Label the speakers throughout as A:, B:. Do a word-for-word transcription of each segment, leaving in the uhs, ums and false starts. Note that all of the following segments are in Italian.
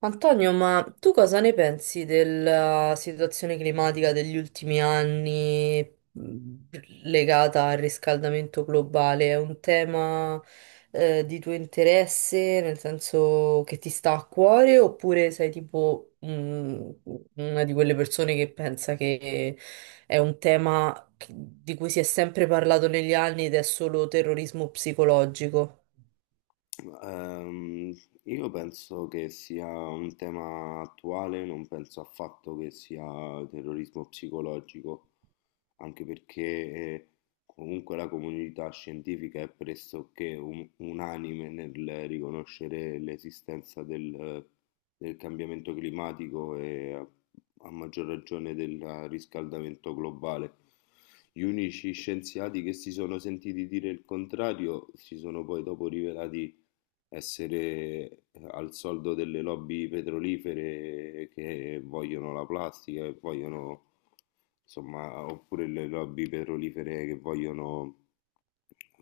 A: Antonio, ma tu cosa ne pensi della situazione climatica degli ultimi anni mh, legata al riscaldamento globale? È un tema, eh, di tuo interesse, nel senso che ti sta a cuore, oppure sei tipo, mh, una di quelle persone che pensa che è un tema che- di cui si è sempre parlato negli anni ed è solo terrorismo psicologico?
B: Ehm, io penso che sia un tema attuale, non penso affatto che sia terrorismo psicologico, anche perché eh, comunque la comunità scientifica è pressoché un- unanime nel riconoscere l'esistenza del, del cambiamento climatico e a, a maggior ragione del riscaldamento globale. Gli unici scienziati che si sono sentiti dire il contrario si sono poi dopo rivelati essere eh, al soldo delle lobby petrolifere che vogliono la plastica e vogliono, insomma, oppure le lobby petrolifere che vogliono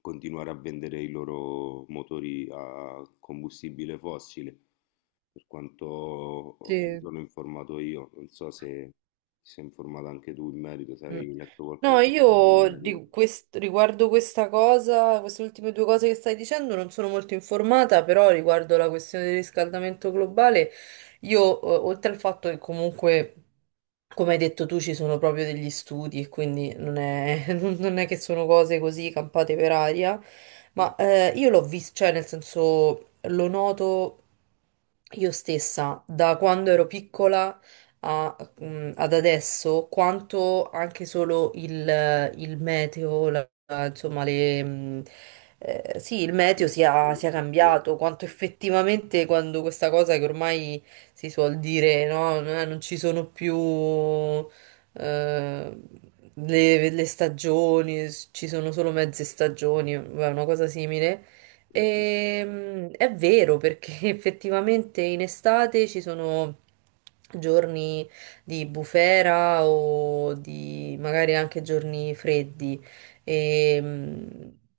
B: continuare a vendere i loro motori a combustibile fossile, per quanto mi
A: Sì.
B: sono informato io, non so se ti sei informato anche tu in merito, se
A: Mm.
B: avevi letto
A: No,
B: qualcosa in
A: io
B: merito.
A: di quest- riguardo questa cosa, queste ultime due cose che stai dicendo, non sono molto informata, però riguardo la questione del riscaldamento globale, io, eh, oltre al fatto che comunque, come hai detto tu, ci sono proprio degli studi e quindi non è, non è che sono cose così campate per aria, ma eh, io l'ho visto, cioè nel senso lo noto io stessa da quando ero piccola mh, ad adesso quanto anche solo il, il meteo, la- la- insomma, le, mh, eh, sì, il meteo sia, sia cambiato, quanto effettivamente quando questa cosa che ormai si suol dire, no, eh, non ci sono più eh, le, le stagioni, ci sono solo mezze stagioni, vabbè, una cosa simile.
B: Mhm.
A: Ehm, è vero perché effettivamente in estate ci sono giorni di bufera o di magari anche giorni freddi e, mm,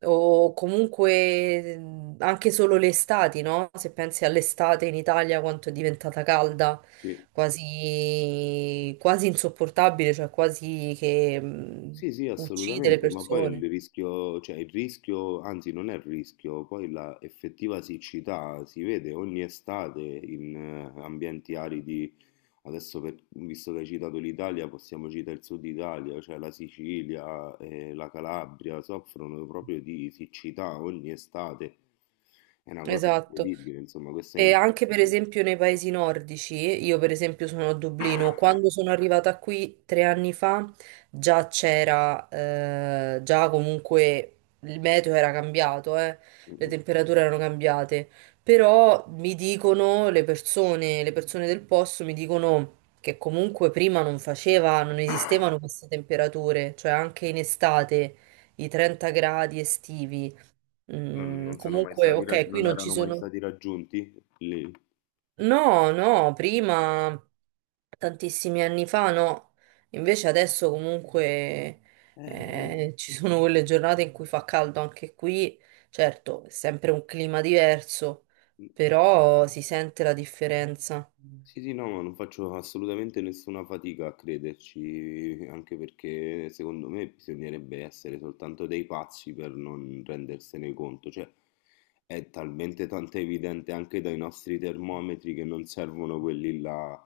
A: o comunque mm, anche solo le estati, no? Se pensi all'estate in Italia quanto è diventata calda,
B: Sì.
A: quasi, quasi insopportabile, cioè quasi che mm,
B: Sì, sì,
A: uccide le
B: assolutamente, ma poi
A: persone.
B: il rischio, cioè il rischio, anzi non è il rischio, poi la effettiva siccità si vede ogni estate in eh, ambienti aridi, adesso per- visto che hai citato l'Italia, possiamo citare il sud Italia, cioè la Sicilia e la Calabria soffrono proprio di siccità ogni estate, è una cosa
A: Esatto.
B: incredibile, insomma, questo è
A: E anche per
B: indubbio.
A: esempio nei paesi nordici, io per esempio sono a Dublino, quando sono arrivata qui tre anni fa già c'era, eh, già comunque il meteo era cambiato, eh,
B: Mm,
A: le
B: mm.
A: temperature erano cambiate, però mi dicono le persone, le persone del posto mi dicono che comunque prima non faceva, non esistevano queste temperature, cioè anche in estate i trenta gradi estivi.
B: Non,
A: Mm,
B: non sono mai
A: comunque,
B: stati, rag-
A: ok, qui
B: non
A: non ci
B: erano mai
A: sono.
B: stati raggiunti lì.
A: No, no, prima tantissimi anni fa no, invece adesso comunque
B: Eh,
A: eh, ci sono quelle giornate in cui fa caldo anche qui, certo, è sempre un clima diverso, però si sente la differenza.
B: Sì, sì, no, ma non faccio assolutamente nessuna fatica a crederci, anche perché secondo me bisognerebbe essere soltanto dei pazzi per non rendersene conto, cioè è talmente tanto evidente anche dai nostri termometri che non servono quelli là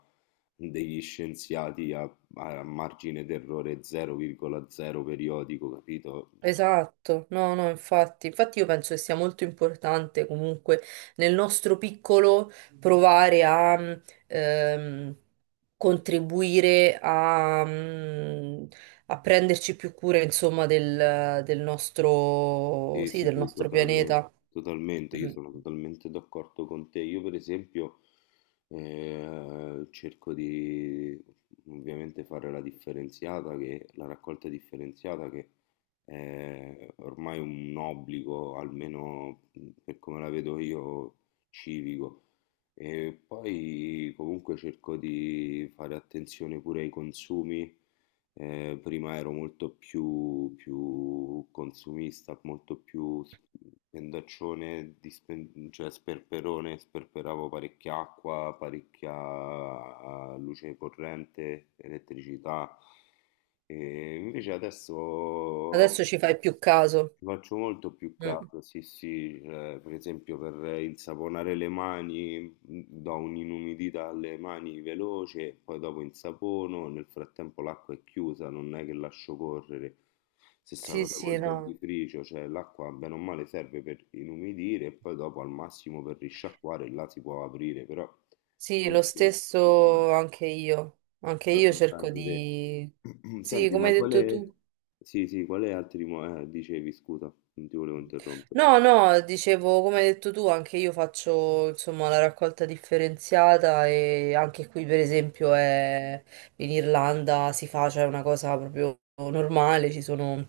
B: degli scienziati a, a margine d'errore zero virgola zero periodico, capito? Cioè,
A: Esatto, no, no, infatti, infatti io penso che sia molto importante comunque nel nostro piccolo provare a mh, ehm, contribuire a, mh, a prenderci più cura, insomma, del, del nostro,
B: sì,
A: sì,
B: sì,
A: del
B: sì,
A: nostro
B: totalmente,
A: pianeta.
B: totalmente, io
A: Mm.
B: sono totalmente d'accordo con te. Io per esempio eh, cerco di ovviamente fare la differenziata, che, la raccolta differenziata che è ormai un obbligo, almeno mhmm, per come la vedo io, civico. E poi comunque cerco di fare attenzione pure ai consumi eh, prima ero molto più, più consumista, molto più spendaccione, di spen- cioè sperperone, sperperavo parecchia acqua, parecchia luce corrente, elettricità. E invece adesso
A: Adesso ci fai più caso.
B: ci faccio molto più
A: Mm.
B: caso, sì, sì, eh, per esempio per il saponare le mani mh, do un'inumidità alle mani veloce, poi dopo insapono, nel frattempo l'acqua è chiusa, non è che lascio correre. Stessa
A: Sì,
B: cosa
A: sì,
B: col
A: no.
B: dentifricio, cioè l'acqua bene o male serve per inumidire e poi dopo al massimo per risciacquare, là si può aprire, però è
A: Sì, lo
B: sempre un po' di mano.
A: stesso anche io. Anche
B: lo,
A: io
B: lo fai
A: cerco
B: anche te.
A: di... Sì,
B: Senti,
A: come
B: ma
A: hai detto tu.
B: quale... Sì, sì, quale altri... mo- eh, dicevi, scusa, non ti volevo interrompere.
A: No, no, dicevo, come hai detto tu, anche io faccio insomma la raccolta differenziata e anche qui per esempio è- in Irlanda si fa, cioè è una cosa proprio normale, ci sono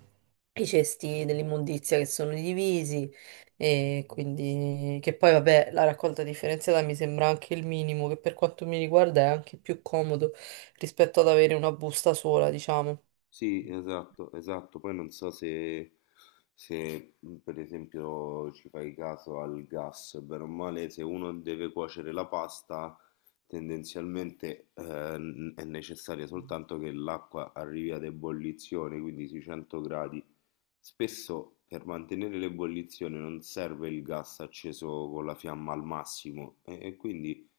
A: i cesti dell'immondizia che sono divisi e quindi che poi vabbè la raccolta differenziata mi sembra anche il minimo, che per quanto mi riguarda è anche più comodo rispetto ad avere una busta sola, diciamo.
B: Sì, esatto, esatto. Poi non so se, se mh, per esempio ci fai caso al gas, bene o male, se uno deve cuocere la pasta, tendenzialmente eh, n- è necessaria soltanto che l'acqua arrivi ad ebollizione, quindi sui cento gradi. Spesso per mantenere l'ebollizione non serve il gas acceso con la fiamma al massimo e, e quindi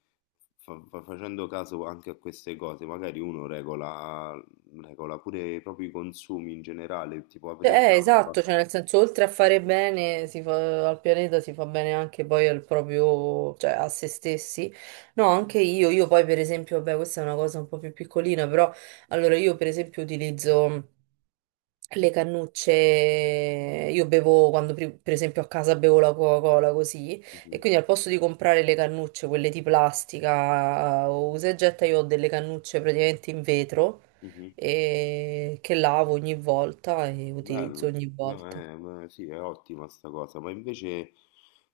B: fa- fa- facendo caso anche a queste cose, magari uno regola Regola pure i propri consumi in generale, tipo
A: Cioè,
B: aprire
A: eh,
B: un'app.
A: esatto, cioè nel senso, oltre a fare bene si fa- al pianeta, si fa bene anche poi al proprio, cioè a se stessi. No, anche io, io, poi per esempio, vabbè, questa è una cosa un po' più piccolina, però allora io per esempio utilizzo le cannucce, io bevo quando pri- per esempio a casa bevo la Coca-Cola così, e
B: Mhm,
A: quindi al posto di comprare le cannucce, quelle di plastica o usa e getta, io ho delle cannucce praticamente in vetro
B: mhm.
A: e che lavo ogni volta e utilizzo
B: Bello,
A: ogni
B: no,
A: volta.
B: eh, ma sì, è ottima sta cosa, ma invece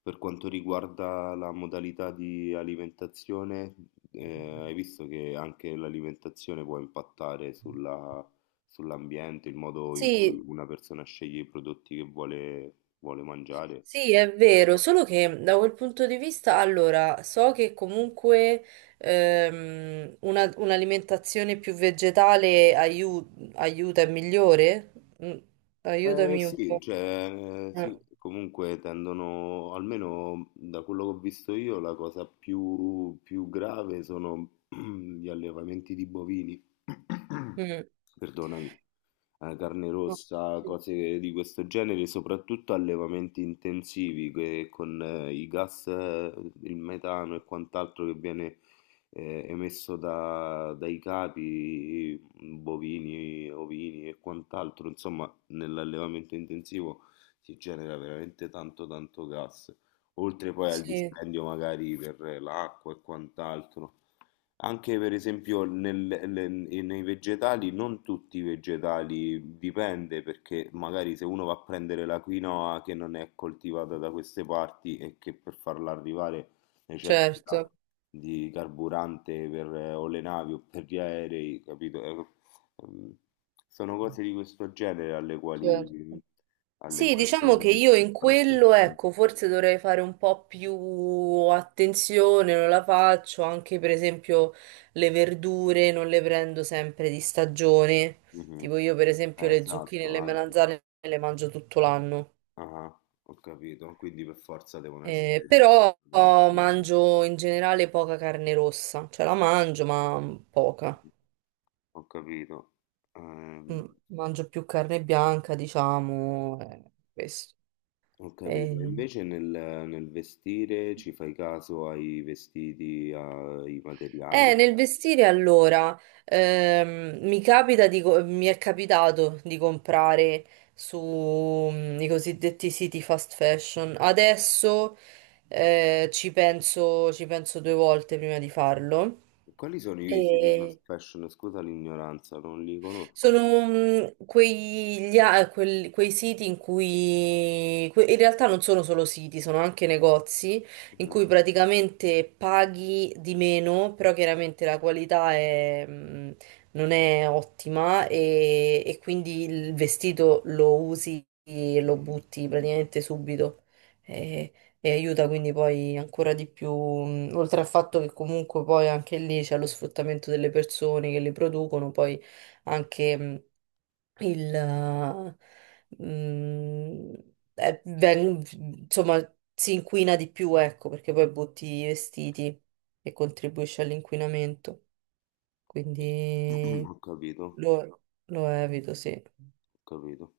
B: per quanto riguarda la modalità di alimentazione, eh, hai visto che anche l'alimentazione può impattare sulla- sull'ambiente, il modo in cui
A: Sì,
B: una persona sceglie i prodotti che vuole, vuole mangiare?
A: sì, è vero, solo che da quel punto di vista, allora, so che comunque ehm, una- un'alimentazione più vegetale aiu- aiuta, è migliore? Mm,
B: Eh,
A: aiutami un
B: sì,
A: po'.
B: cioè,
A: Mm,
B: sì, comunque tendono, almeno da quello che ho visto io, la cosa più, più grave sono gli allevamenti di bovini,
A: mm.
B: perdonami, eh, carne rossa, cose di questo genere, soprattutto allevamenti intensivi che con eh, i gas, eh, il metano e quant'altro che viene eh, emesso da- dai capi, bovini, ovini e quant'altro, insomma nell'allevamento intensivo si genera veramente tanto tanto gas, oltre poi al
A: Sì,
B: dispendio magari per l'acqua e quant'altro. Anche per esempio nel- le- nei vegetali, non tutti i vegetali, dipende perché magari se uno va a prendere la quinoa che non è coltivata da queste parti e che per farla arrivare necessita
A: certo.
B: di carburante per, eh, o le navi o per gli aerei, capito? Eh, ehm, Sono cose di questo genere alle
A: certo.
B: quali alle
A: Sì,
B: quali
A: diciamo
B: secondo
A: che
B: me
A: io
B: si
A: in
B: fa
A: quello,
B: attenzione.
A: ecco, forse dovrei fare un po' più attenzione, non la faccio, anche per esempio le verdure non le prendo sempre di stagione,
B: Mh-mh.
A: tipo io per esempio
B: Eh,
A: le zucchine e
B: esatto,
A: le
B: anche.
A: melanzane le mangio tutto l'anno,
B: Ah-ah, ho capito. Quindi per forza devono
A: Eh,
B: essere di-
A: però
B: di una
A: oh,
B: linea.
A: mangio in generale poca carne rossa, cioè la mangio ma poca,
B: Ho capito. Ehm,
A: Mm, mangio più carne bianca, diciamo, eh, questo.
B: ho capito. E
A: Eh,
B: invece nel nel vestire ci fai caso ai vestiti, ai
A: Eh,
B: materiali?
A: nel vestire allora, ehm, mi capita di co- mi è capitato di comprare su mm, i cosiddetti siti fast fashion. Adesso eh, ci penso, ci penso due volte prima di farlo.
B: E quali sono i tipi di fast
A: E
B: fashion? Scusa l'ignoranza, non li conosco.
A: sono mm, quegli, a- quel- quei siti in cui que- in realtà non sono solo siti, sono anche negozi in
B: Mh-mh.
A: cui praticamente paghi di meno, però chiaramente la qualità è, mm, non è ottima e, e quindi il vestito lo usi e lo butti praticamente subito. E, e aiuta quindi poi ancora di più, mm, oltre al fatto che comunque poi anche lì c'è lo sfruttamento delle persone che li producono, poi anche mm, il... eh, mm, eh, veng- insomma, si inquina di più, ecco, perché poi butti i vestiti e contribuisce all'inquinamento. Quindi
B: Ho capito,
A: lo, lo evito, sì.
B: ho capito.